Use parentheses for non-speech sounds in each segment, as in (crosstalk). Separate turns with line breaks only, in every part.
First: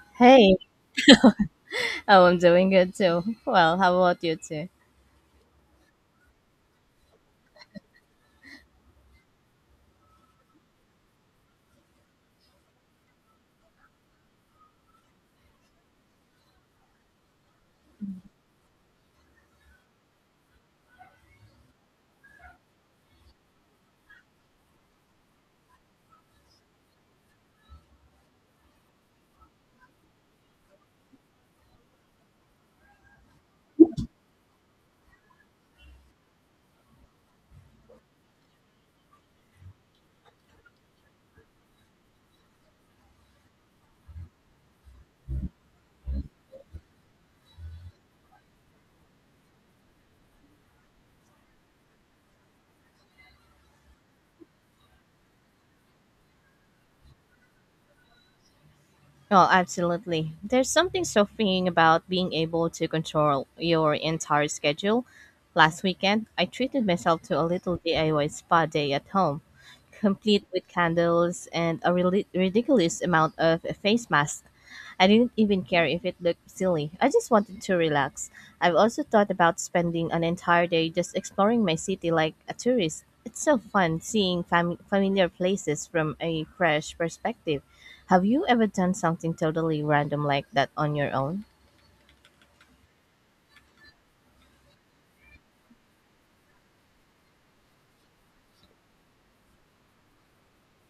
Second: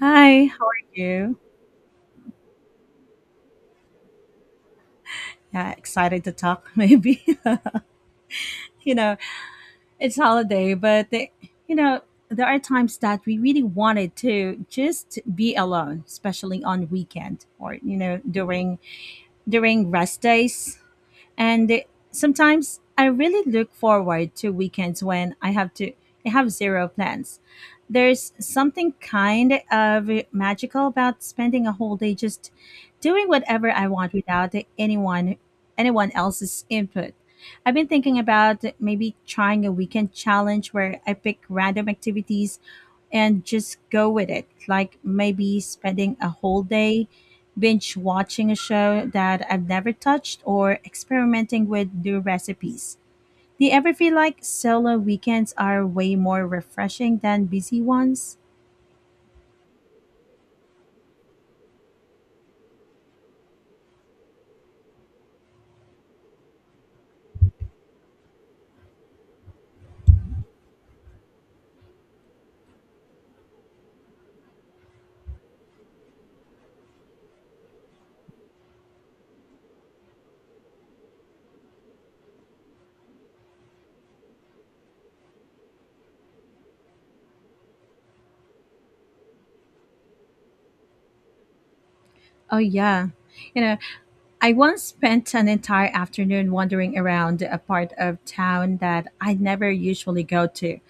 Hi,
Hey,
how are you?
oh, I'm doing good too. Well, how about you too?
Yeah, excited to talk, (laughs) maybe. (laughs) you know, it's holiday, but you know, there are times that we really wanted to just be alone, especially on weekend or during during rest days. And sometimes I really look forward to weekends when I have zero plans. There's something kind of magical about spending a whole day just doing whatever I want without anyone else's input. I've been thinking about maybe trying a weekend challenge where I pick random activities and just go with it. Like maybe spending a whole day binge watching a show that I've never touched or experimenting with new recipes. Do you ever feel like solo weekends are way more refreshing than busy ones?
Oh, absolutely. There's something so freeing about being able to control your entire schedule. Last weekend, I treated myself to a little DIY spa day at home, complete with candles and a really ridiculous amount of face masks. I didn't even care if it looked silly. I just wanted to relax. I've also thought about spending an entire day just exploring my city like a tourist. It's so fun seeing familiar places from a fresh perspective. Have you ever done something totally random like that on your own?
Oh, yeah. You know, I once spent an entire afternoon wandering around a part of town that I never usually go to.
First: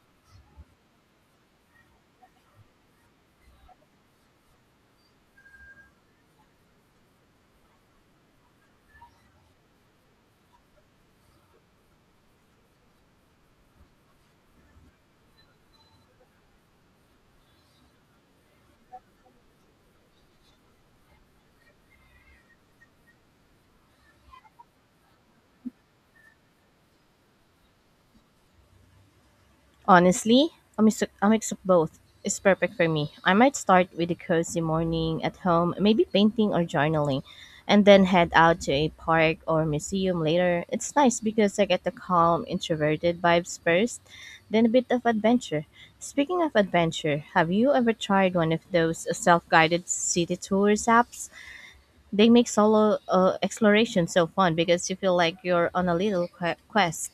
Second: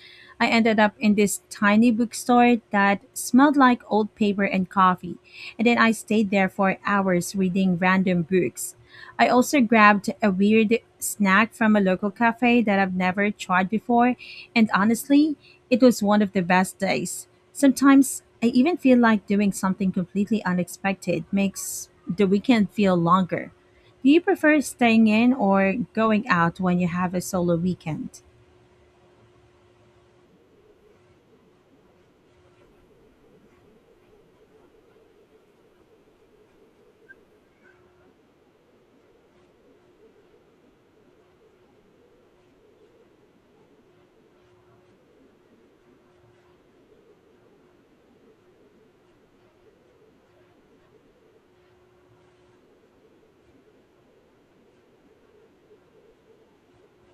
I ended up in this tiny bookstore that smelled like old paper and coffee, and then I stayed there for hours reading random books. I also grabbed a weird snack from a local cafe that I've never tried before, and honestly, it was one of the best days. Sometimes I even feel like doing something completely unexpected makes the weekend feel longer. Do you prefer staying in or going out when you have a solo weekend?
Honestly, a mix of both is perfect for me. I might start with a cozy morning at home, maybe painting or journaling, and then head out to a park or museum later. It's nice because I get the calm, introverted vibes first, then a bit of adventure. Speaking of adventure, have you ever tried one of those self guided city tours apps? They make solo exploration so fun because you feel like you're on a little quest.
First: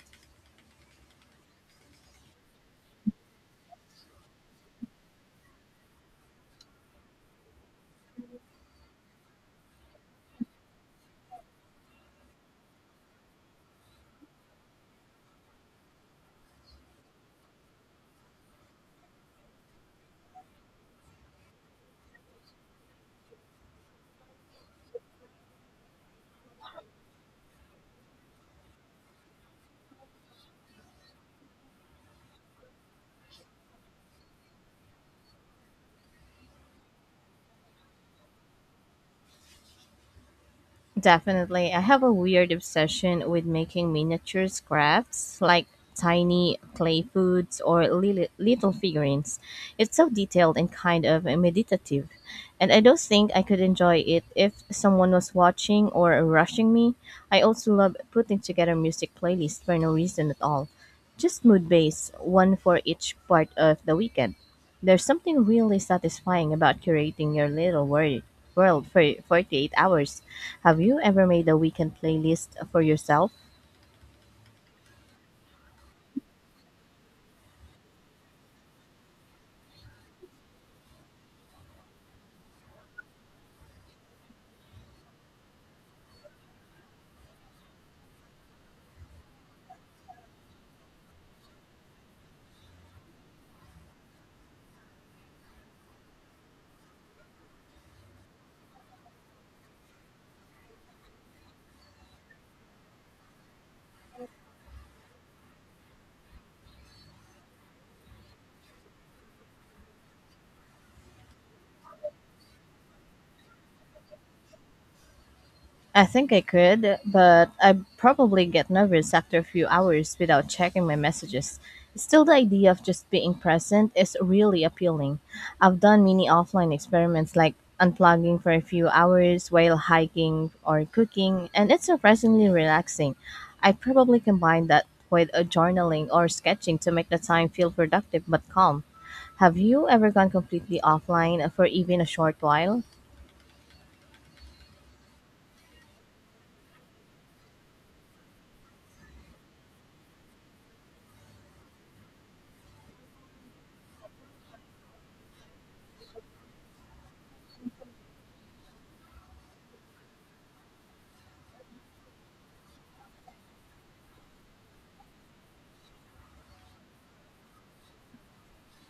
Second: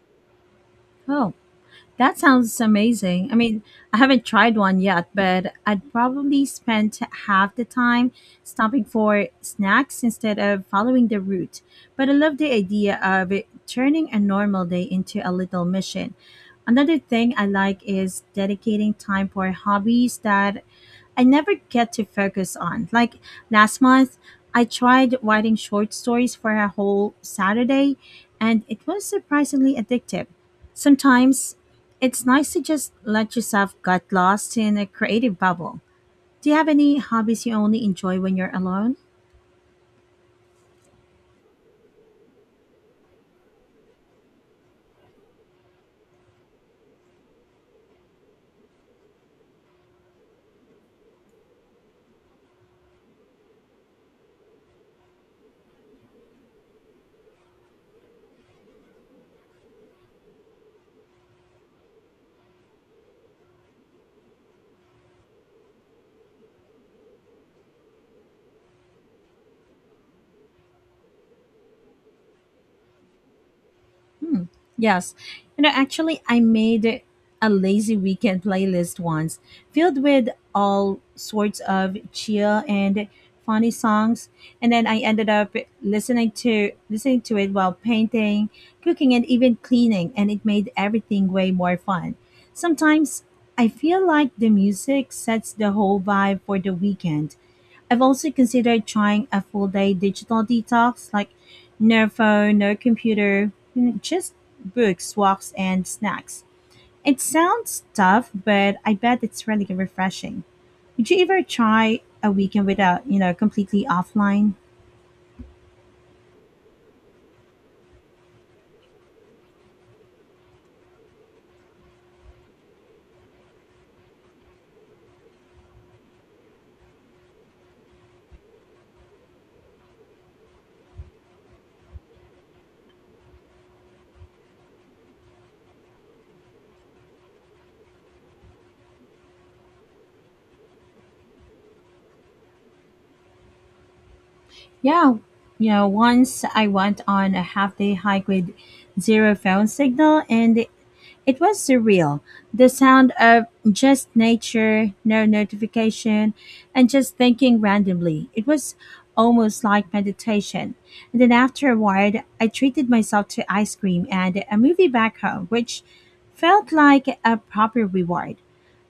Oh, that sounds amazing. I mean, I haven't tried one yet, but I'd probably spend half the time stopping for snacks instead of following the route. But I love the idea of it turning a normal day into a little mission. Another thing I like is dedicating time for hobbies that I never get to focus on. Like last month, I tried writing short stories for a whole Saturday, and it was surprisingly addictive. Sometimes it's nice to just let yourself get lost in a creative bubble. Do you have any hobbies you only enjoy when you're alone?
Definitely. I have a weird obsession with making miniatures crafts, like tiny clay foods or little figurines. It's so detailed and kind of meditative. And I don't think I could enjoy it if someone was watching or rushing me. I also love putting together music playlists for no reason at all. Just mood based, one for each part of the weekend. There's something really satisfying about curating your little world for 48 hours. Have you ever made a weekend playlist for yourself?
Hmm. Yes. You know, actually, I made a lazy weekend playlist once, filled with all sorts of chill and funny songs, and then I ended up listening to it while painting, cooking, and even cleaning, and it made everything way more fun. Sometimes I feel like the music sets the whole vibe for the weekend. I've also considered trying a full day digital detox, like no phone, no computer, just books, walks, and snacks. It sounds tough, but I bet it's really refreshing. Would you ever try a weekend without, completely offline?
I think I could, but I'd probably get nervous after a few hours without checking my messages. Still, the idea of just being present is really appealing. I've done many offline experiments like unplugging for a few hours while hiking or cooking, and it's surprisingly relaxing. I probably combine that with a journaling or sketching to make the time feel productive but calm. Have you ever gone completely offline for even a short while?
Yeah, you know, once I went on a half day hike with zero phone signal, and it was surreal, the sound of just nature, no notification, and just thinking randomly. It was almost like meditation. And then afterward, I treated myself to ice cream and a movie back home, which felt like a proper reward.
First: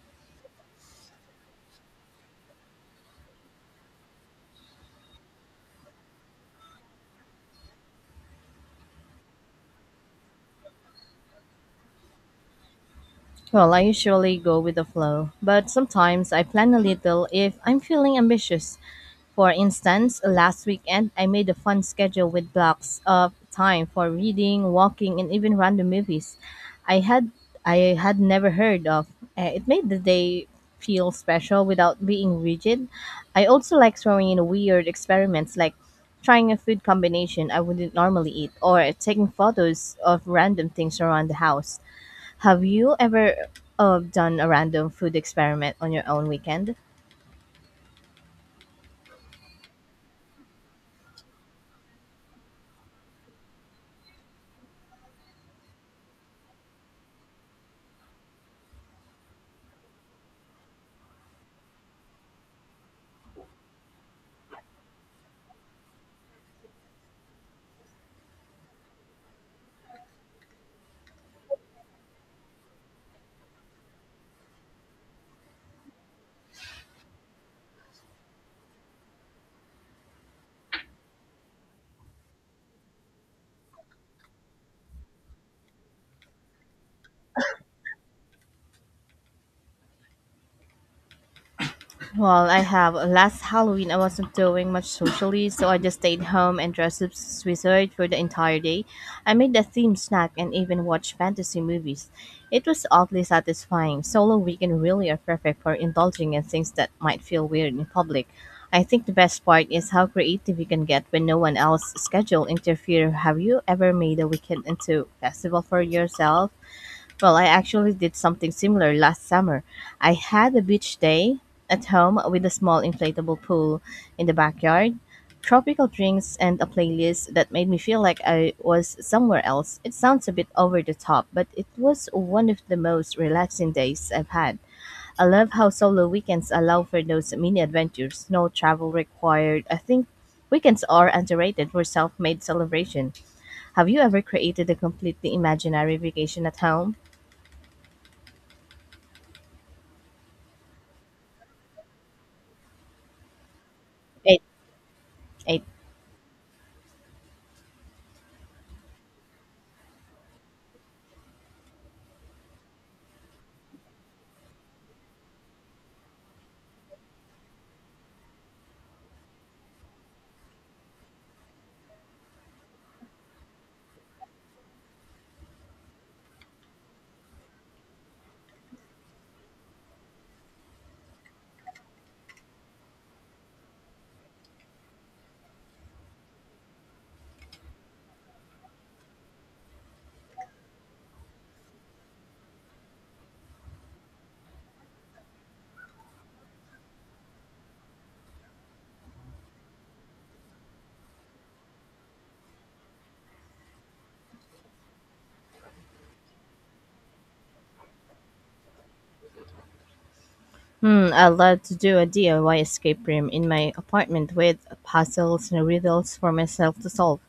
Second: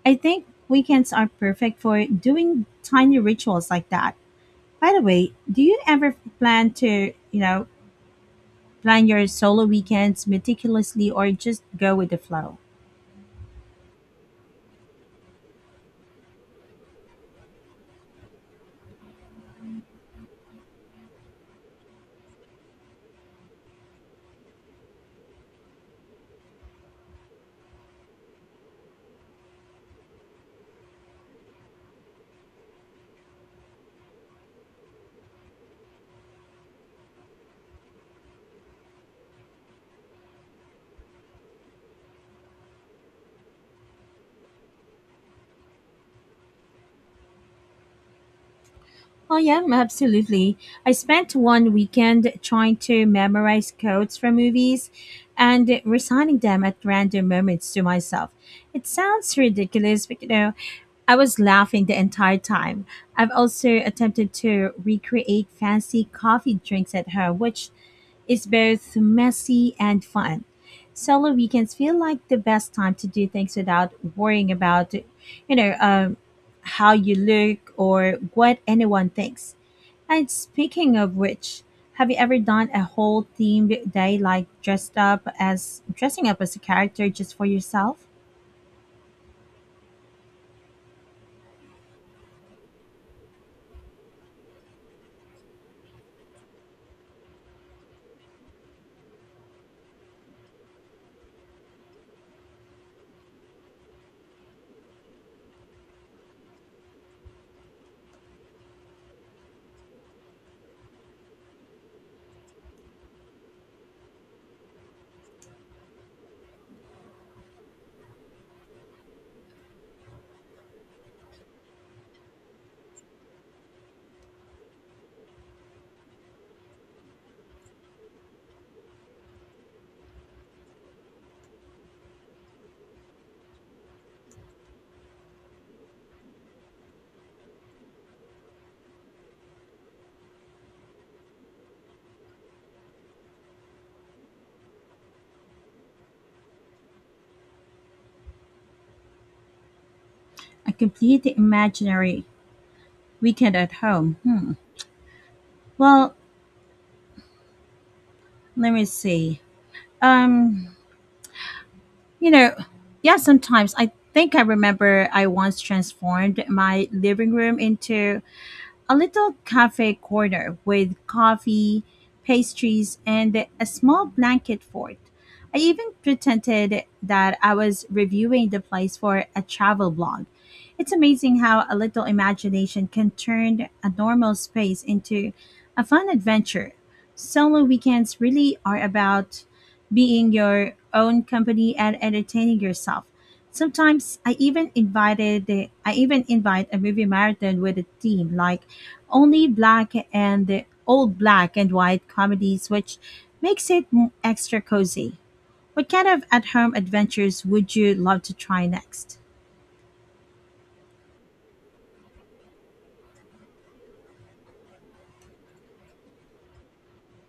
I think weekends are perfect for doing tiny rituals like that. By the way, do you ever plan your solo weekends meticulously or just go with the flow?
Well, I usually go with the flow, but sometimes I plan a little if I'm feeling ambitious. For instance, last weekend I made a fun schedule with blocks of time for reading, walking, and even random movies I had I had never heard of. It made the day feel special without being rigid. I also like throwing in weird experiments like trying a food combination I wouldn't normally eat or taking photos of random things around the house. Have you ever done a random food experiment on your own weekend?
Oh yeah, absolutely. I spent one weekend trying to memorize codes from movies and reciting them at random moments to myself. It sounds ridiculous, but you know, I was laughing the entire time. I've also attempted to recreate fancy coffee drinks at home, which is both messy and fun. Solo weekends feel like the best time to do things without worrying about, how you look or what anyone thinks. And speaking of which, have you ever done a whole themed day like dressed up as dressing up as a character just for yourself?
Well, I have. Last Halloween, I wasn't doing much socially, so I just stayed home and dressed up as wizard for the entire day. I made a themed snack and even watched fantasy movies. It was oddly satisfying. Solo weekend really are perfect for indulging in things that might feel weird in public. I think the best part is how creative you can get when no one else's schedule interfere. Have you ever made a weekend into festival for yourself? Well, I actually did something similar last summer. I had a beach day at home with a small inflatable pool in the backyard, tropical drinks, and a playlist that made me feel like I was somewhere else. It sounds a bit over the top, but it was one of the most relaxing days I've had. I love how solo weekends allow for those mini adventures, no travel required. I think weekends are underrated for self made celebration. Have you ever created a completely imaginary vacation at home?
A completely imaginary weekend at home.
It
Hmm.
I,
Well, let me see. Um, you know, yeah, sometimes I think I remember I once transformed my living room into a little cafe corner with coffee, pastries, and a small blanket fort. I even pretended that I was reviewing the place for a travel blog. It's amazing how a little imagination can turn a normal space into a fun adventure. Solo weekends really are about being your own company and entertaining yourself. Sometimes I even invite a movie marathon with a team, like only black and old black and white comedies, which makes it extra cozy. What kind of at-home adventures would you love to try next?
I love to do a DIY escape room in my apartment with puzzles and riddles for myself to solve.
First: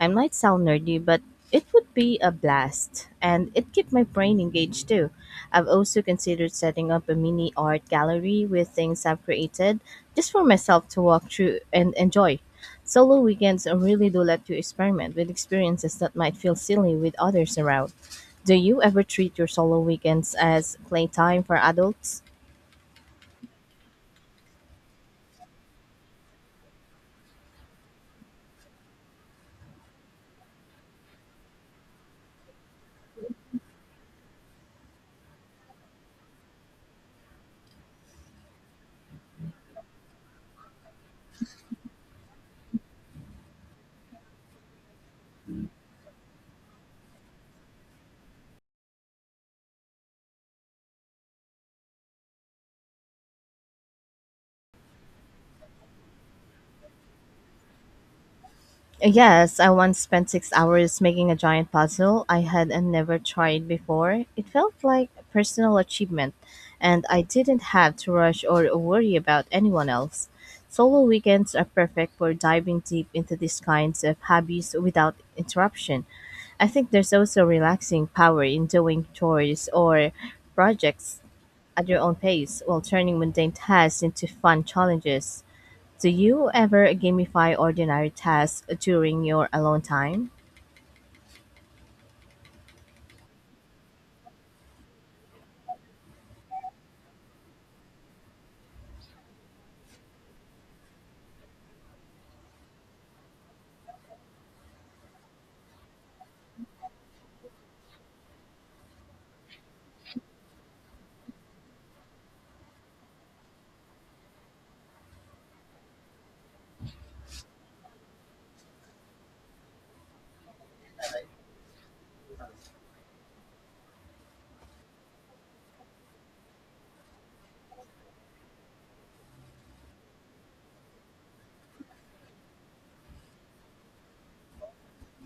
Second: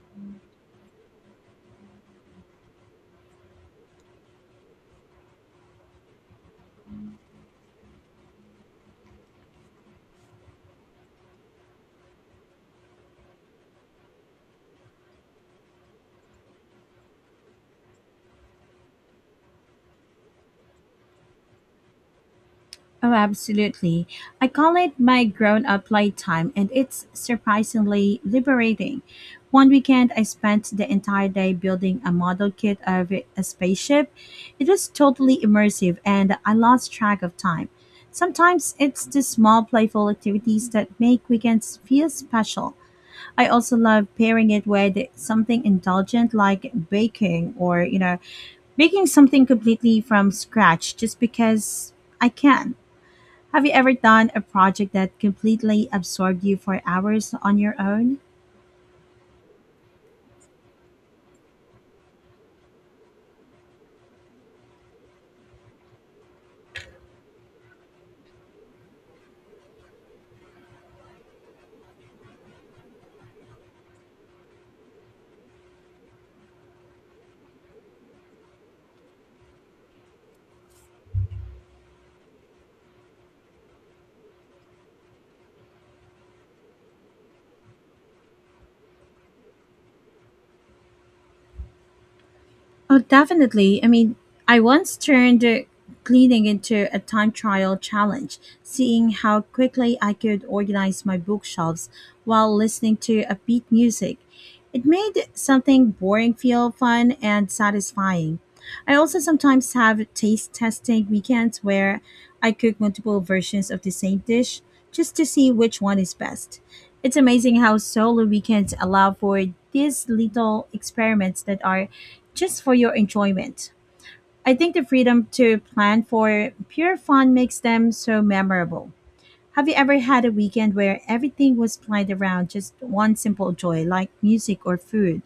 I might sound nerdy, but it would be a blast, and it keep my brain engaged too. I've also considered setting up a mini art gallery with things I've created, just for myself to walk through and enjoy. Solo weekends really do let you experiment with experiences that might feel silly with others around. Do you ever treat your solo weekends as playtime for adults?
Oh, absolutely. I call it my grown up playtime, and it's surprisingly liberating. One weekend, I spent the entire day building a model kit of a spaceship. It was totally immersive, and I lost track of time. Sometimes it's the small, playful activities that make weekends feel special. I also love pairing it with something indulgent like baking or, you know, making something completely from scratch just because I can. Have you ever done a project that completely absorbed you for hours on your own?
Yes, I once spent 6 hours making a giant puzzle I had and never tried before. It felt like a personal achievement, and I didn't have to rush or worry about anyone else. Solo weekends are perfect for diving deep into these kinds of hobbies without interruption. I think there's also relaxing power in doing chores or projects at your own pace while turning mundane tasks into fun challenges. Do you ever gamify ordinary tasks during your alone time?
Oh, definitely. I mean, I once turned cleaning into a time trial challenge, seeing how quickly I could organize my bookshelves while listening to upbeat music. It made something boring feel fun and satisfying. I also sometimes have taste testing weekends where I cook multiple versions of the same dish just to see which one is best. It's amazing how solo weekends allow for these little experiments that are just for your enjoyment. I think the freedom to plan for pure fun makes them so memorable. Have you ever had a weekend where everything was planned around just one simple joy, like music or food?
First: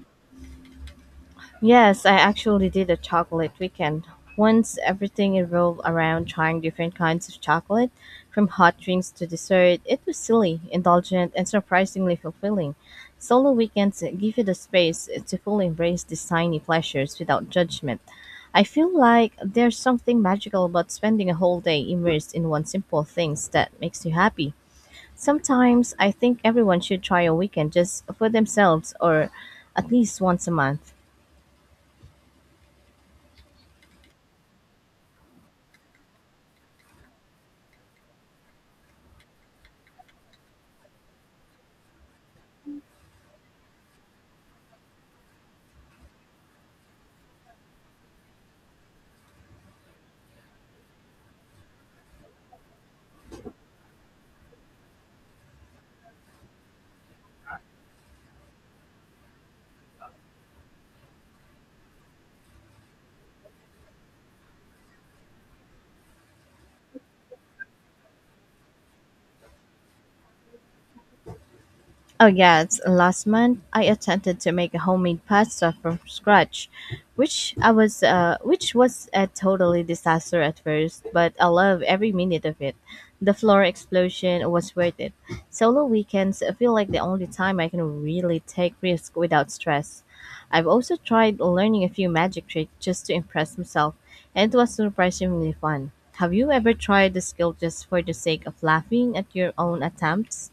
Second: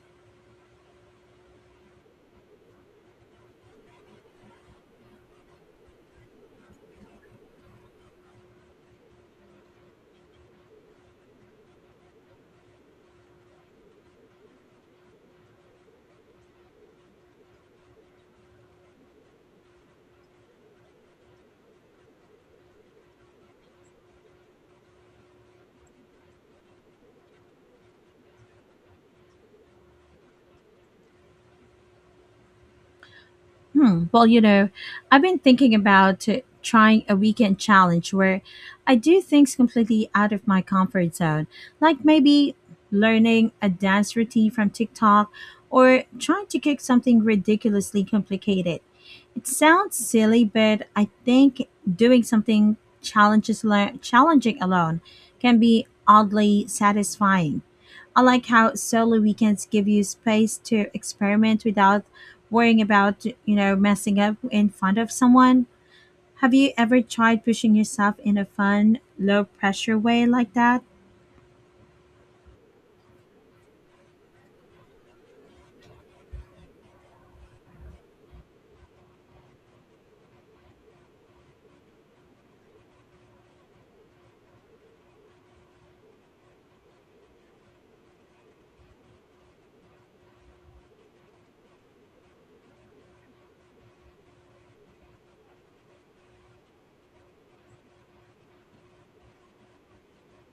Yes, I actually did a chocolate weekend. Once everything revolved around trying different kinds of chocolate, from hot drinks to dessert. It was silly, indulgent, and surprisingly fulfilling. Solo weekends give you the space to fully embrace these tiny pleasures without judgment. I feel like there's something magical about spending a whole day immersed in one simple thing that makes you happy. Sometimes I think everyone should try a weekend just for themselves or at least once a month.
Hmm. Well, you know, I've been thinking about trying a weekend challenge where I do things completely out of my comfort zone, like maybe learning a dance routine from TikTok or trying to cook something ridiculously complicated. It sounds silly, but I think doing something challenging alone can be oddly satisfying. I like how solo weekends give you space to experiment without worrying about, you know, messing up in front of someone. Have you ever tried pushing yourself in a fun, low pressure way like that?
Oh yes, last month I attempted to make a homemade pasta from scratch, which was a totally disaster at first, but I love every minute of it. The flour explosion was worth it. Solo weekends feel like the only time I can really take risks without stress. I've also tried learning a few magic tricks just to impress myself, and it was surprisingly fun. Have you ever tried the skill just for the sake of laughing at your own attempts?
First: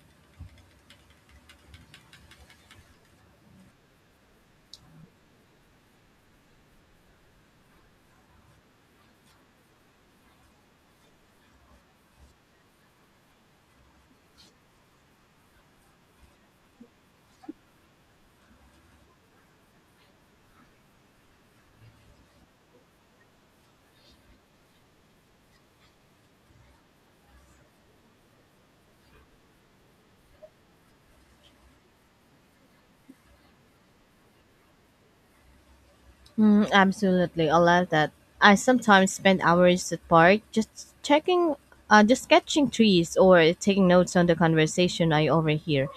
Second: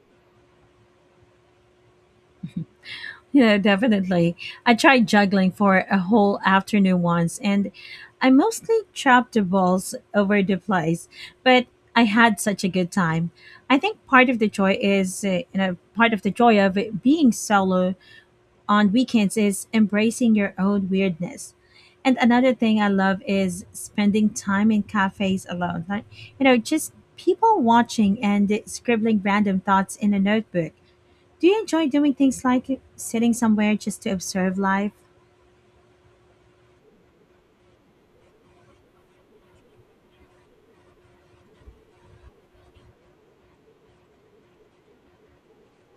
Yeah, definitely. I tried juggling for a whole afternoon once and I mostly chopped the balls over the place, but I had such a good time. I think part of the joy of it being solo on weekends is embracing your own weirdness. And another thing I love is spending time in cafes alone. Like, you know, just people watching and scribbling random thoughts in a notebook. Do you enjoy doing things like sitting somewhere just to observe life?
Mm, absolutely, I love that. I sometimes spend hours at park just checking, just sketching trees or taking notes on the conversation I overhear.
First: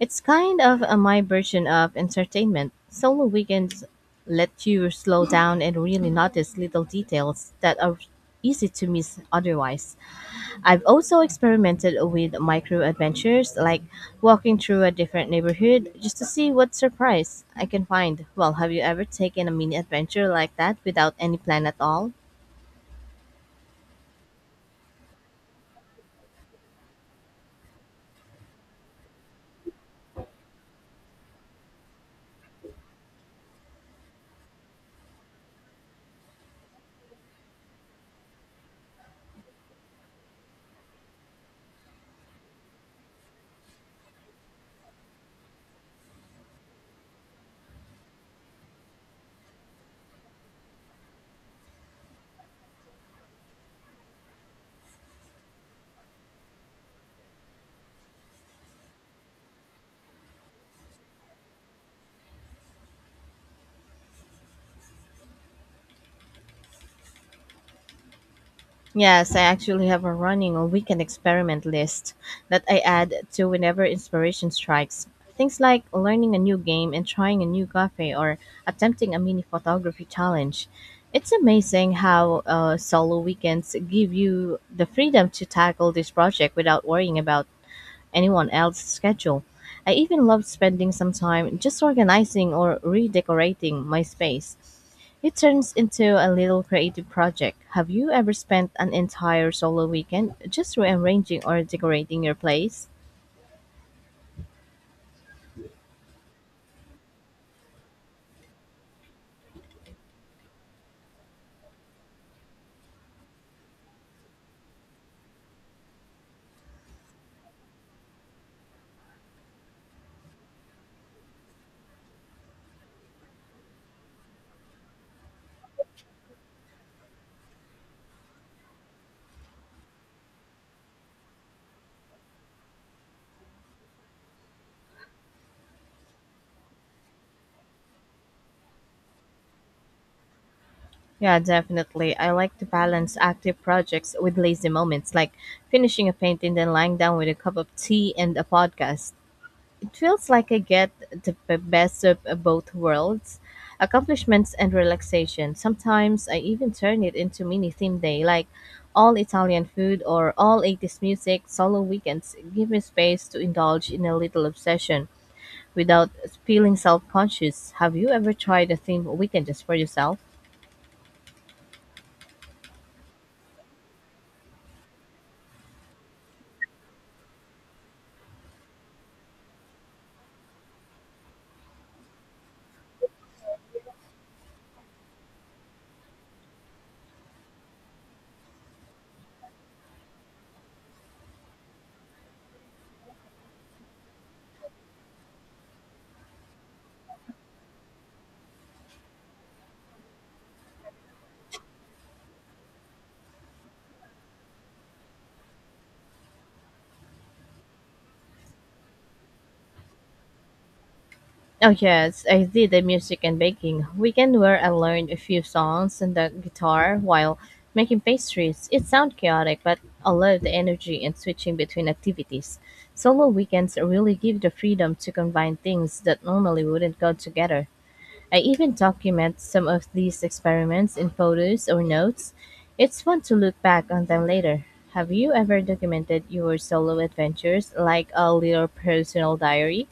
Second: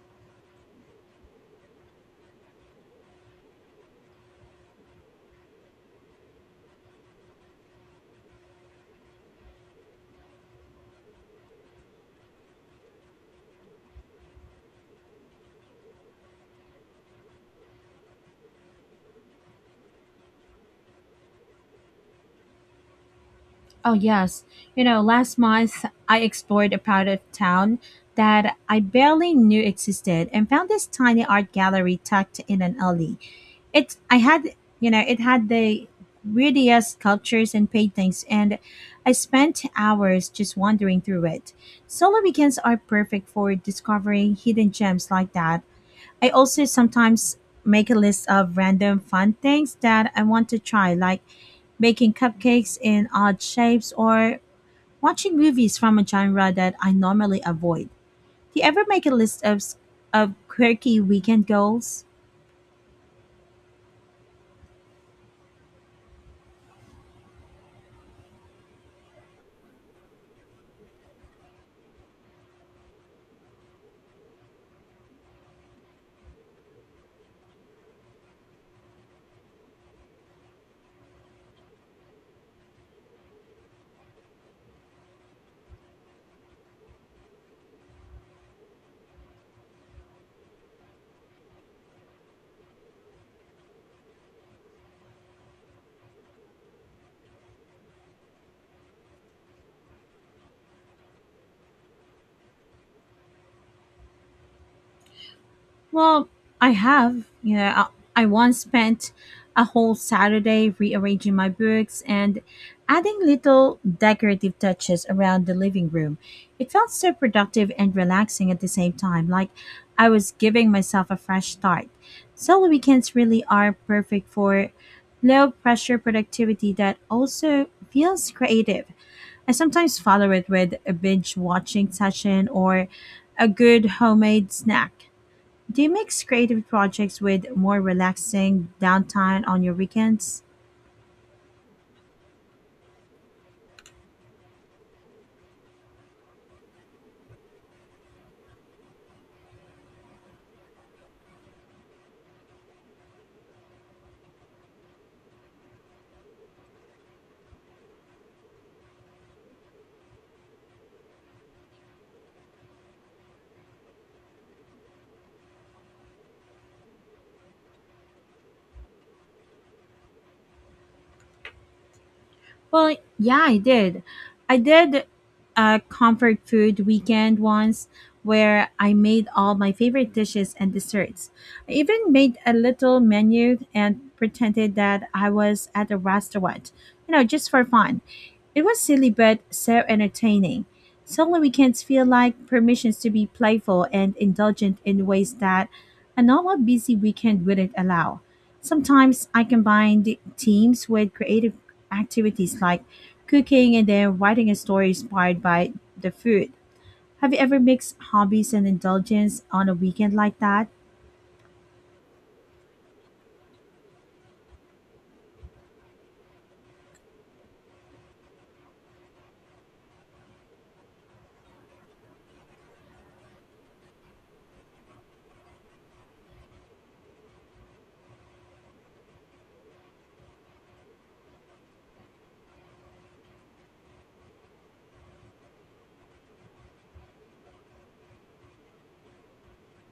It's kind of my version of entertainment. Solo weekends let you slow down and really notice little details that are easy to miss otherwise. I've also experimented with micro adventures like walking through a different neighborhood just to see what surprise I can find. Well, have you ever taken a mini adventure like that without any plan at all?
Oh, yes. You know, last month I explored a part of town that I barely knew existed and found this tiny art gallery tucked in an alley. It I had you know it had the weirdest sculptures and paintings, and I spent hours just wandering through it. Solo weekends are perfect for discovering hidden gems like that. I also sometimes make a list of random fun things that I want to try, like making cupcakes in odd shapes or watching movies from a genre that I normally avoid. Do you ever make a list of quirky weekend goals?
Yes, I actually have a running or weekend experiment list that I add to whenever inspiration strikes. Things like learning a new game and trying a new cafe or attempting a mini photography challenge. It's amazing how solo weekends give you the freedom to tackle this project without worrying about anyone else's schedule. I even loved spending some time just organizing or redecorating my space. It turns into a little creative project. Have you ever spent an entire solo weekend just rearranging or decorating your place?
Well, I have. You know, I once spent a whole Saturday rearranging my books and adding little decorative touches around the living room. It felt so productive and relaxing at the same time, like I was giving myself a fresh start. Solo weekends really are perfect for low pressure productivity that also feels creative. I sometimes follow it with a binge watching session or a good homemade snack. Do you mix creative projects with more relaxing downtime on your weekends?
Yeah, definitely. I like to balance active projects with lazy moments, like finishing a painting, then lying down with a cup of tea and a podcast. It feels like I get the best of both worlds, accomplishments and relaxation. Sometimes I even turn it into mini theme day, like all Italian food or all '80s music. Solo weekends give me space to indulge in a little obsession without feeling self conscious. Have you ever tried a theme weekend just for yourself?
Well, yeah, I did a comfort food weekend once, where I made all my favorite dishes and desserts. I even made a little menu and pretended that I was at a restaurant, you know, just for fun. It was silly but so entertaining. Solo weekends feel like permissions to be playful and indulgent in ways that a normal busy weekend wouldn't allow. Sometimes I combined teams with creative activities like cooking and then writing a story inspired by the food. Have you ever mixed hobbies and indulgence on a weekend like that?
Oh yes, I did the music and baking weekend where I learned a few songs and the guitar while making pastries. It sounds chaotic, but I love the energy and switching between activities. Solo weekends really give the freedom to combine things that normally wouldn't go together. I even document some of these experiments in photos or notes. It's fun to look back on them later. Have you ever documented your solo adventures like a little personal diary?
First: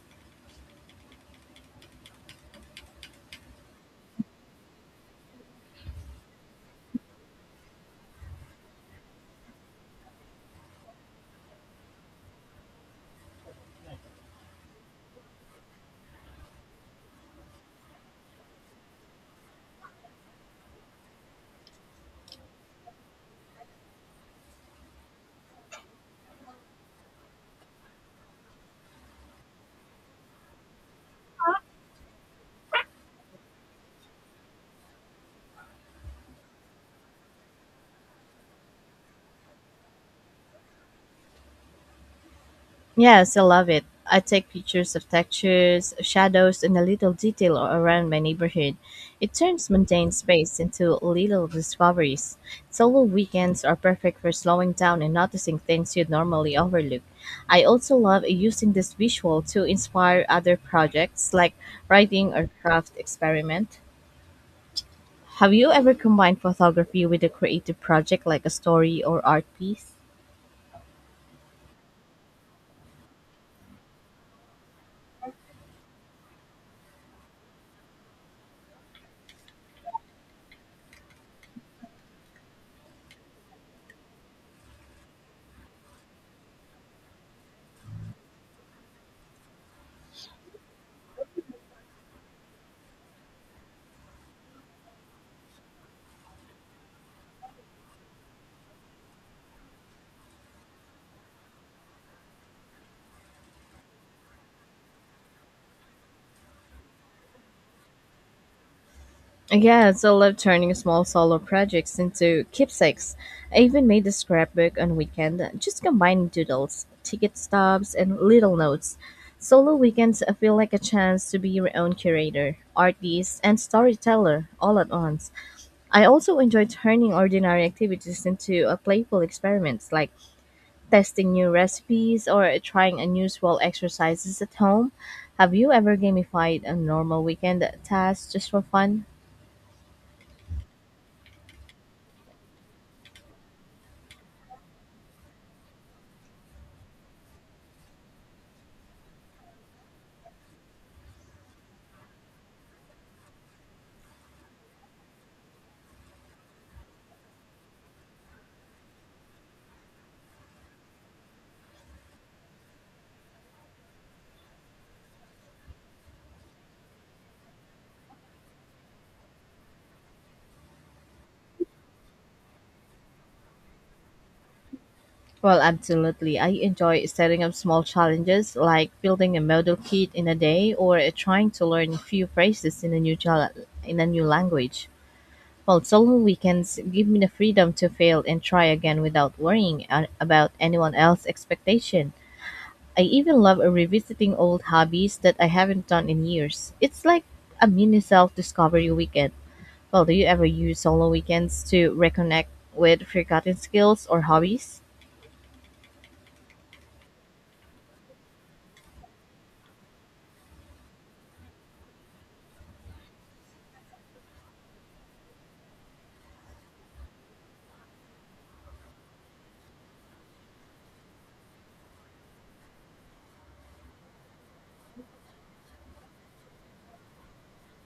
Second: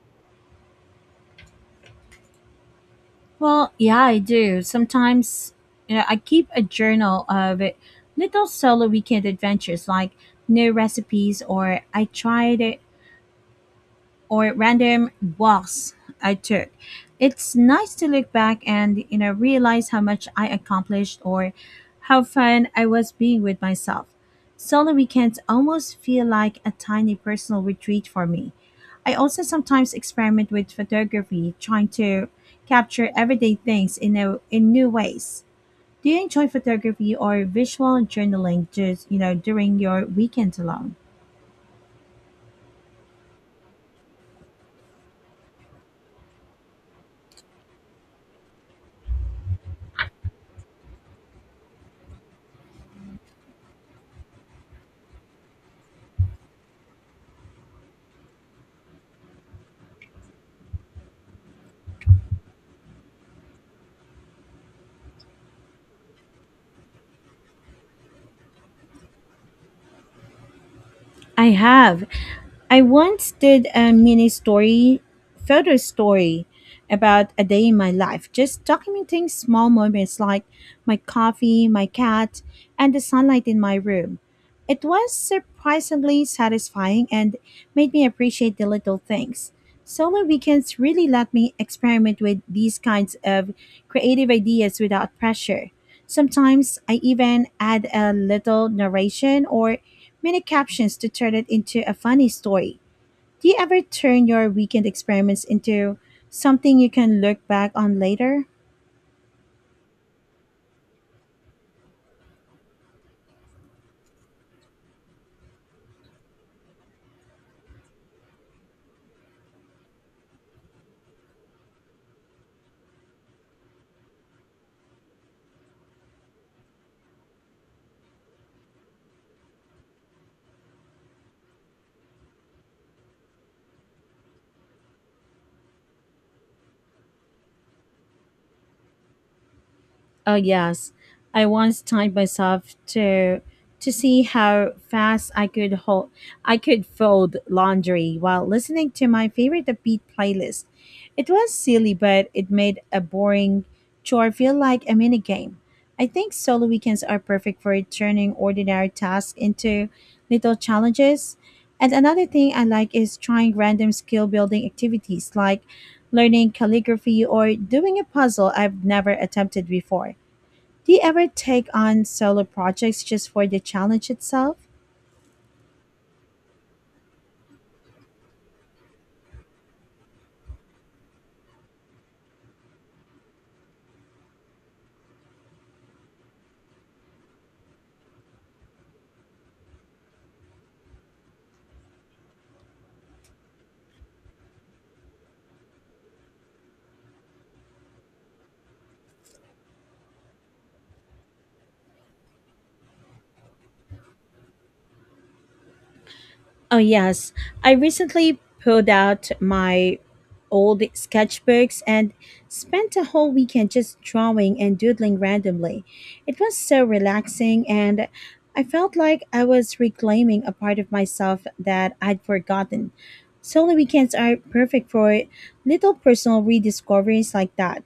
Well, yeah, I do. Sometimes, you know, I keep a journal of little solo weekend adventures, like new recipes, or I tried or random walks I took. It's nice to look back and you know realize how much I accomplished or how fun I was being with myself. Solo weekends almost feel like a tiny personal retreat for me. I also sometimes experiment with photography, trying to capture everyday things in new ways. Do you enjoy photography or visual journaling just you know during your weekends alone?
Yes, I love it. I take pictures of textures, shadows, and a little detail around my neighborhood. It turns mundane space into little discoveries. Solo weekends are perfect for slowing down and noticing things you'd normally overlook. I also love using this visual to inspire other projects like writing or craft experiment. Have you ever combined photography with a creative project like a story or art piece?
I have. I once did a photo story about a day in my life, just documenting small moments like my coffee, my cat, and the sunlight in my room. It was surprisingly satisfying and made me appreciate the little things. Solo weekends really let me experiment with these kinds of creative ideas without pressure. Sometimes I even add a little narration or mini captions to turn it into a funny story. Do you ever turn your weekend experiments into something you can look back on later?
Yes, I love turning small solo projects into keepsakes. I even made a scrapbook on weekend, just combining doodles, ticket stubs, and little notes. Solo weekends feel like a chance to be your own curator, artist, and storyteller all at once. I also enjoy turning ordinary activities into a playful experiments, like testing new recipes or trying unusual exercises at home. Have you ever gamified a normal weekend task just for fun?
Oh yes, I once timed myself to see how fast I could fold laundry while listening to my favorite upbeat playlist. It was silly, but it made a boring chore feel like a mini game. I think solo weekends are perfect for turning ordinary tasks into little challenges. And another thing I like is trying random skill building activities like learning calligraphy or doing a puzzle I've never attempted before. Do you ever take on solo projects just for the challenge itself?
Well, absolutely. I enjoy setting up small challenges like building a model kit in a day or trying to learn a few phrases in a in a new language. Well, solo weekends give me the freedom to fail and try again without worrying about anyone else's expectation. I even love revisiting old hobbies that I haven't done in years. It's like a mini self-discovery weekend. Well, do you ever use solo weekends to reconnect with forgotten skills or hobbies?
Oh, yes. I recently pulled out my old sketchbooks and spent a whole weekend just drawing and doodling randomly. It was so relaxing, and I felt like I was reclaiming a part of myself that I'd forgotten. Solo weekends are perfect for little personal rediscoveries like that.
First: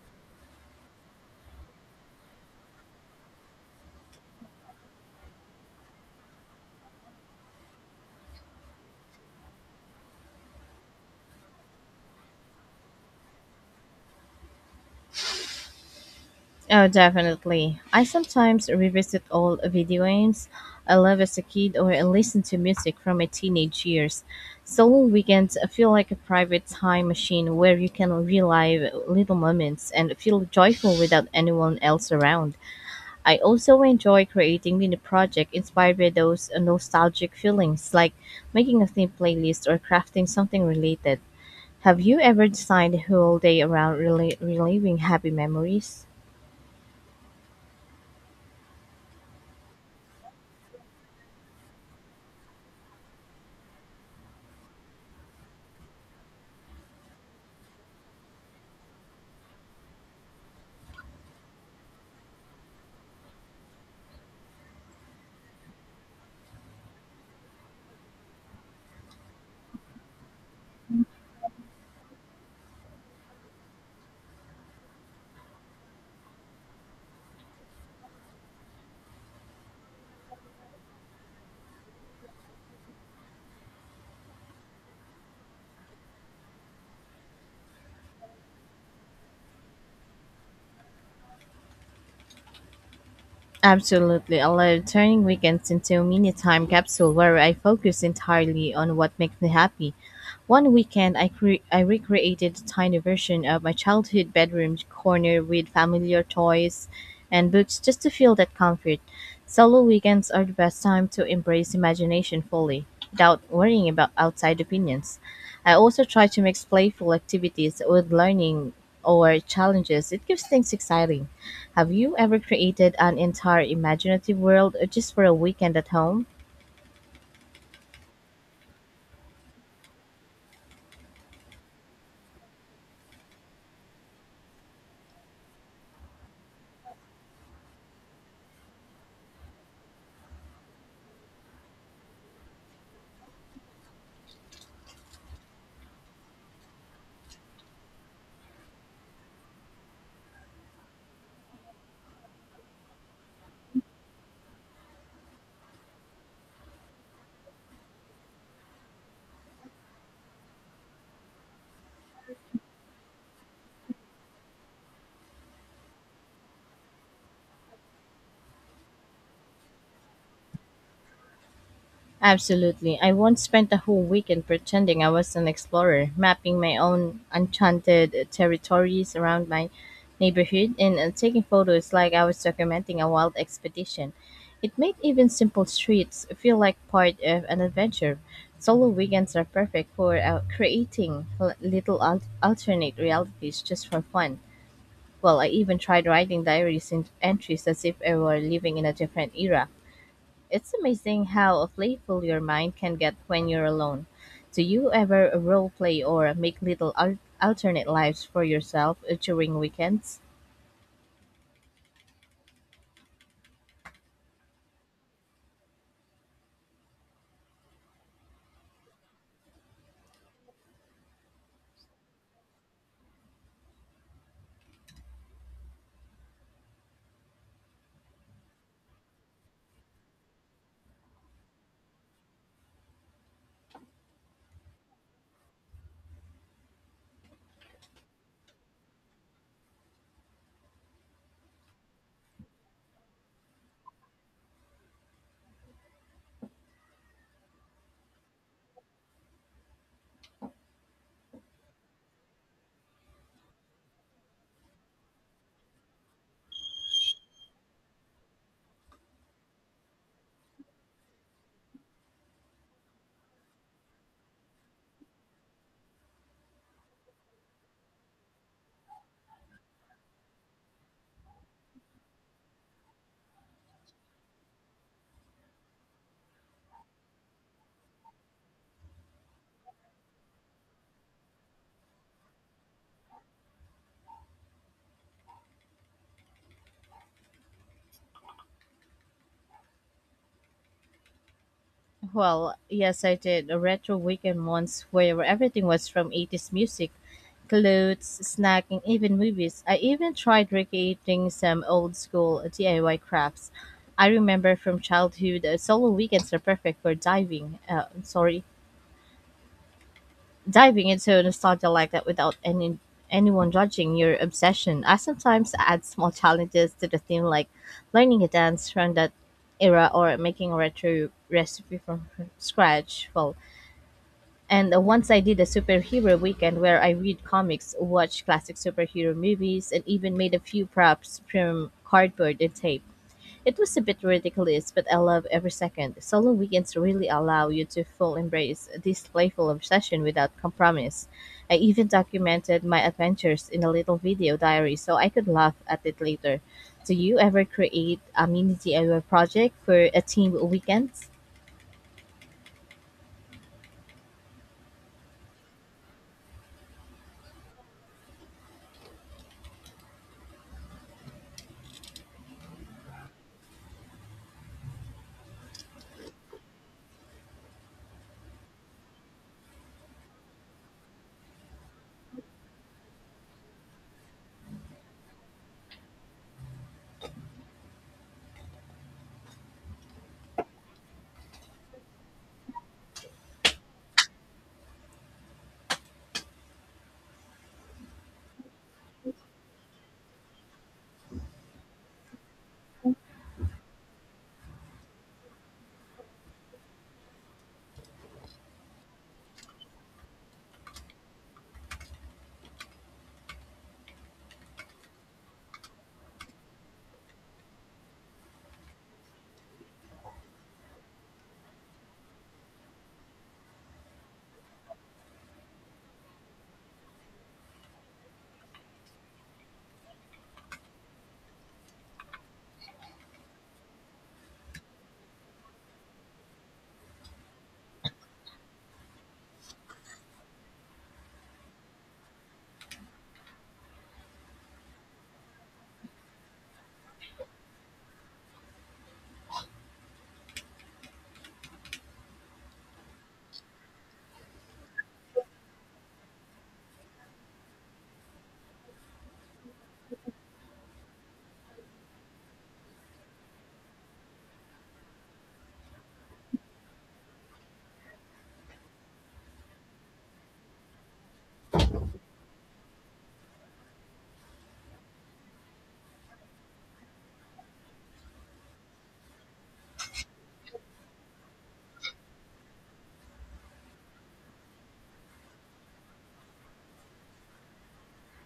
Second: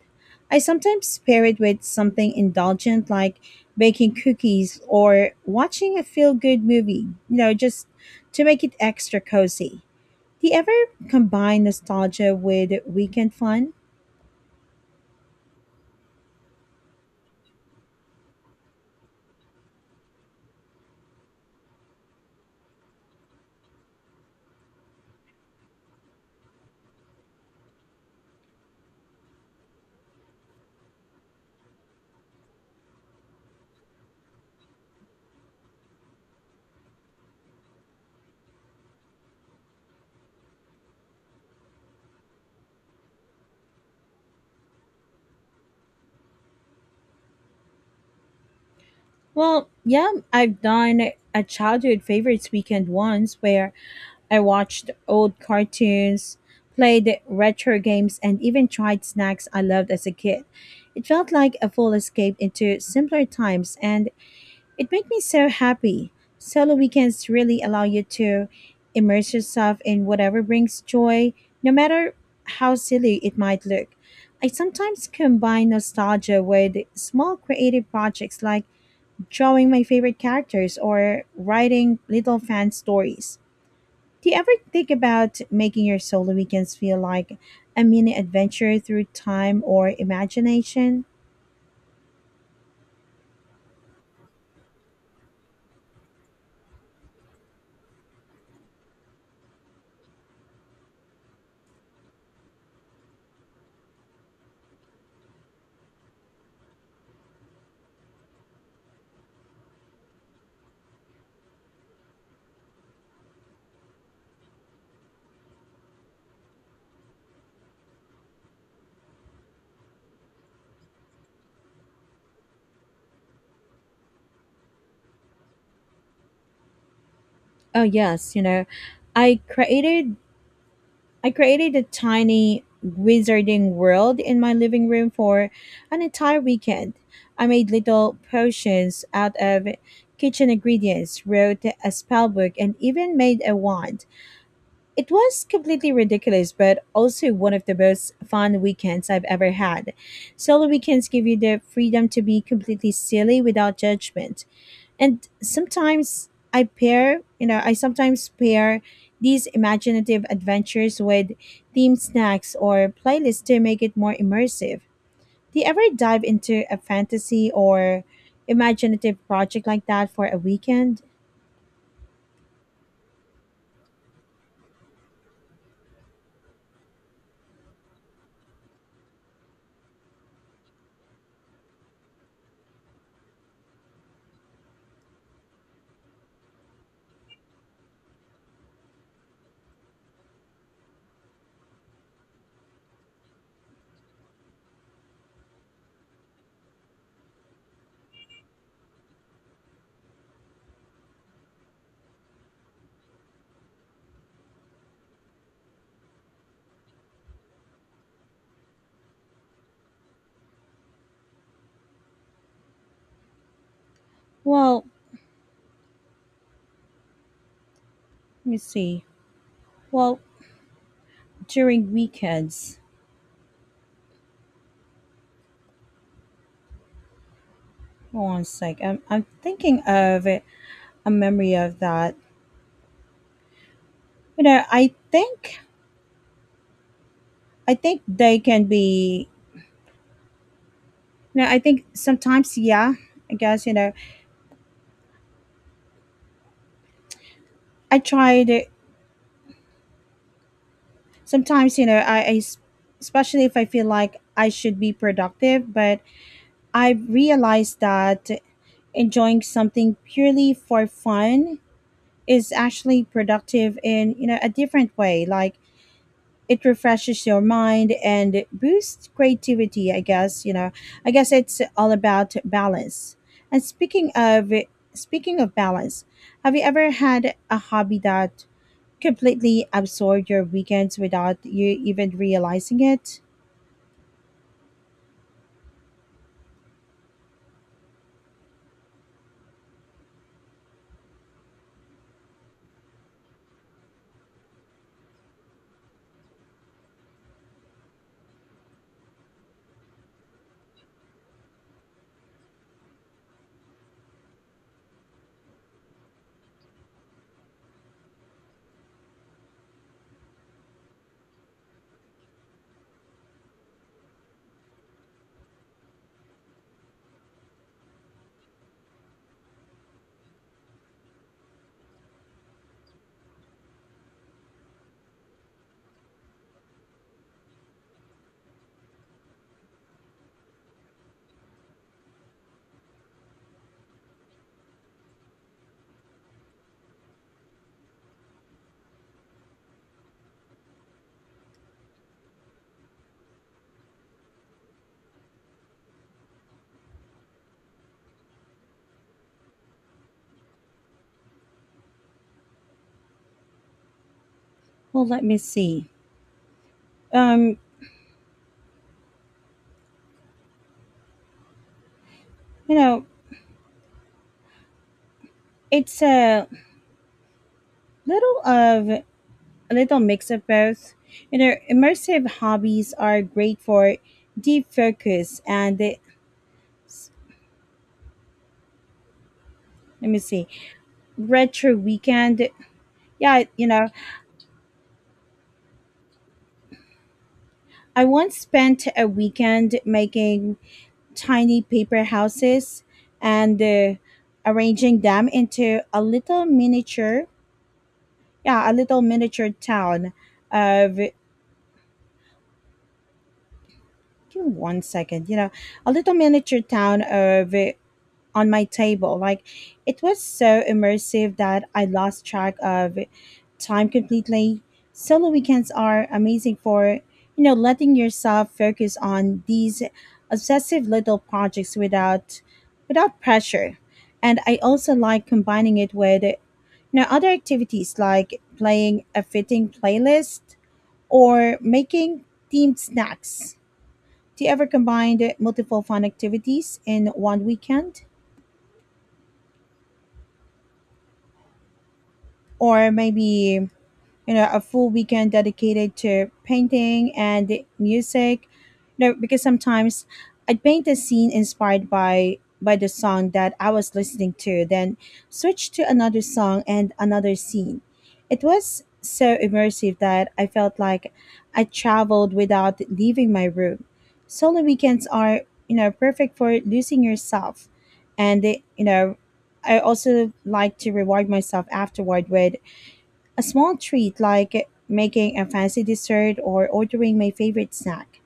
I sometimes pair it with something indulgent like baking cookies or watching a feel good movie, you know, just to make it extra cozy. Do you ever combine nostalgia with weekend fun?
Oh, definitely. I sometimes revisit old video games I love as a kid or I listen to music from my teenage years. Solo weekends feel like a private time machine where you can relive little moments and feel joyful without anyone else around. I also enjoy creating mini projects inspired by those nostalgic feelings, like making a theme playlist or crafting something related. Have you ever designed a whole day around reliving happy memories?
Well, yeah, I've done a childhood favorites weekend once where I watched old cartoons, played retro games, and even tried snacks I loved as a kid. It felt like a full escape into simpler times, and it made me so happy. Solo weekends really allow you to immerse yourself in whatever brings joy, no matter how silly it might look. I sometimes combine nostalgia with small creative projects like drawing my favorite characters or writing little fan stories. Do you ever think about making your solo weekends feel like a mini adventure through time or imagination?
Absolutely. I love turning weekends into a mini time capsule where I focus entirely on what makes me happy. One weekend, I recreated a tiny version of my childhood bedroom corner with familiar toys and books just to feel that comfort. Solo weekends are the best time to embrace imagination fully without worrying about outside opinions. I also try to mix playful activities with learning or challenges. It keeps things exciting. Have you ever created an entire imaginative world just for a weekend at home?
Oh, yes, I created I created a tiny wizarding world in my living room for an entire weekend. I made little potions out of kitchen ingredients, wrote a spell book, and even made a wand. It was completely ridiculous, but also one of the most fun weekends I've ever had. Solo weekends give you the freedom to be completely silly without judgment, and sometimes I pair you know I sometimes pair these imaginative adventures with themed snacks or playlists to make it more immersive. Do you ever dive into a fantasy or imaginative project like that for a weekend?
Absolutely. I once spent a whole weekend pretending I was an explorer, mapping my own enchanted territories around my neighborhood and taking photos like I was documenting a wild expedition. It made even simple streets feel like part of an adventure. Solo weekends are perfect for creating little alternate realities just for fun. Well, I even tried writing diaries and entries as if I were living in a different era. It's amazing how playful your mind can get when you're alone. Do you ever role-play or make little alternate lives for yourself during weekends?
Well let me see well during weekends, hold on a sec, I'm thinking of a memory of that. You know I think they can be you know I think sometimes yeah I guess you know I tried it. Sometimes, especially if I feel like I should be productive, but I realized that enjoying something purely for fun is actually productive in you know, a different way. Like it refreshes your mind and it boosts creativity, I guess. You know. I guess it's all about balance. And speaking of balance, have you ever had a hobby that completely absorb your weekends without you even realizing it?
Well, yes, I did a retro weekend once where everything was from '80s music, clothes, snacking, even movies. I even tried recreating some old school DIY crafts I remember from childhood. Solo weekends are perfect for diving into nostalgia like that without anyone judging your obsession. I sometimes add small challenges to the theme like learning a dance from that era or making a retro recipe from scratch. Well, and once I did a superhero weekend where I read comics, watched classic superhero movies, and even made a few props from cardboard and tape. It was a bit ridiculous, but I love every second. Solo weekends really allow you to full embrace this playful obsession without compromise. I even documented my adventures in a little video diary so I could laugh at it later. Do you ever create a mini DIY project for a team weekend?
Well, let me see. Um, you know, it's little of a little mix of both. You know, immersive hobbies are great for deep focus and let me see, retro weekend. Yeah, you know, I once spent a weekend making tiny paper houses and arranging them into a little miniature, yeah, a little miniature town of give me 1 second, you know, a little miniature town of on my table. Like it was so immersive that I lost track of time completely. Solo weekends are amazing for you know, letting yourself focus on these obsessive little projects without pressure. And I also like combining it with you know other activities like playing a fitting playlist or making themed snacks. Do you ever combine the multiple fun activities in one weekend? Or maybe you know a full weekend dedicated to painting and music, you know because sometimes I'd paint a scene inspired by the song that I was listening to, then switch to another song and another scene. It was so immersive that I felt like I traveled without leaving my room. Solo weekends are you know perfect for losing yourself. And they, you know I also like to reward myself afterward with a small treat like making a fancy dessert or ordering my favorite snack.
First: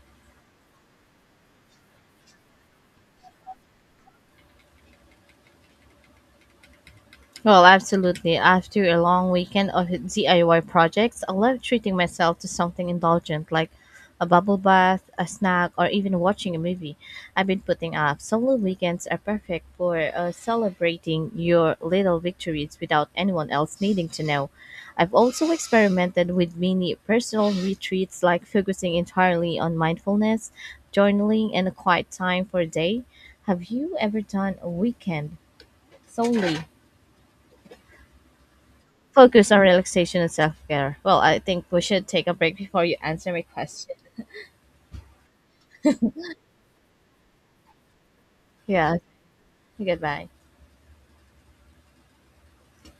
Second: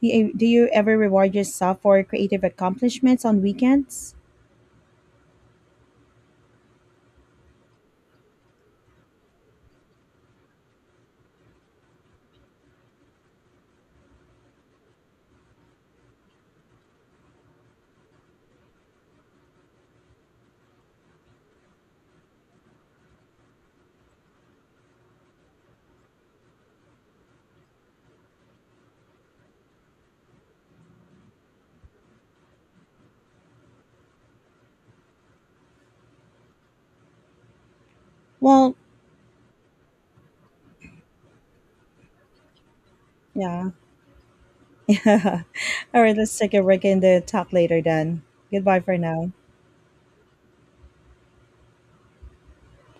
Do you ever reward yourself for creative accomplishments on weekends?
Well, absolutely. After a long weekend of DIY projects, I love treating myself to something indulgent like a bubble bath, a snack, or even watching a movie. I've been putting up. Solo weekends are perfect for celebrating your little victories without anyone else needing to know. I've also experimented with mini personal retreats like focusing entirely on mindfulness, journaling, and a quiet time for a day. Have you ever done a weekend solely
Well,
focus on relaxation and self care. Well, I think we should take a break before you answer my
yeah.
question.
(laughs) All right, let's take a break and talk later then. Goodbye for
Yeah.
now.
Goodbye.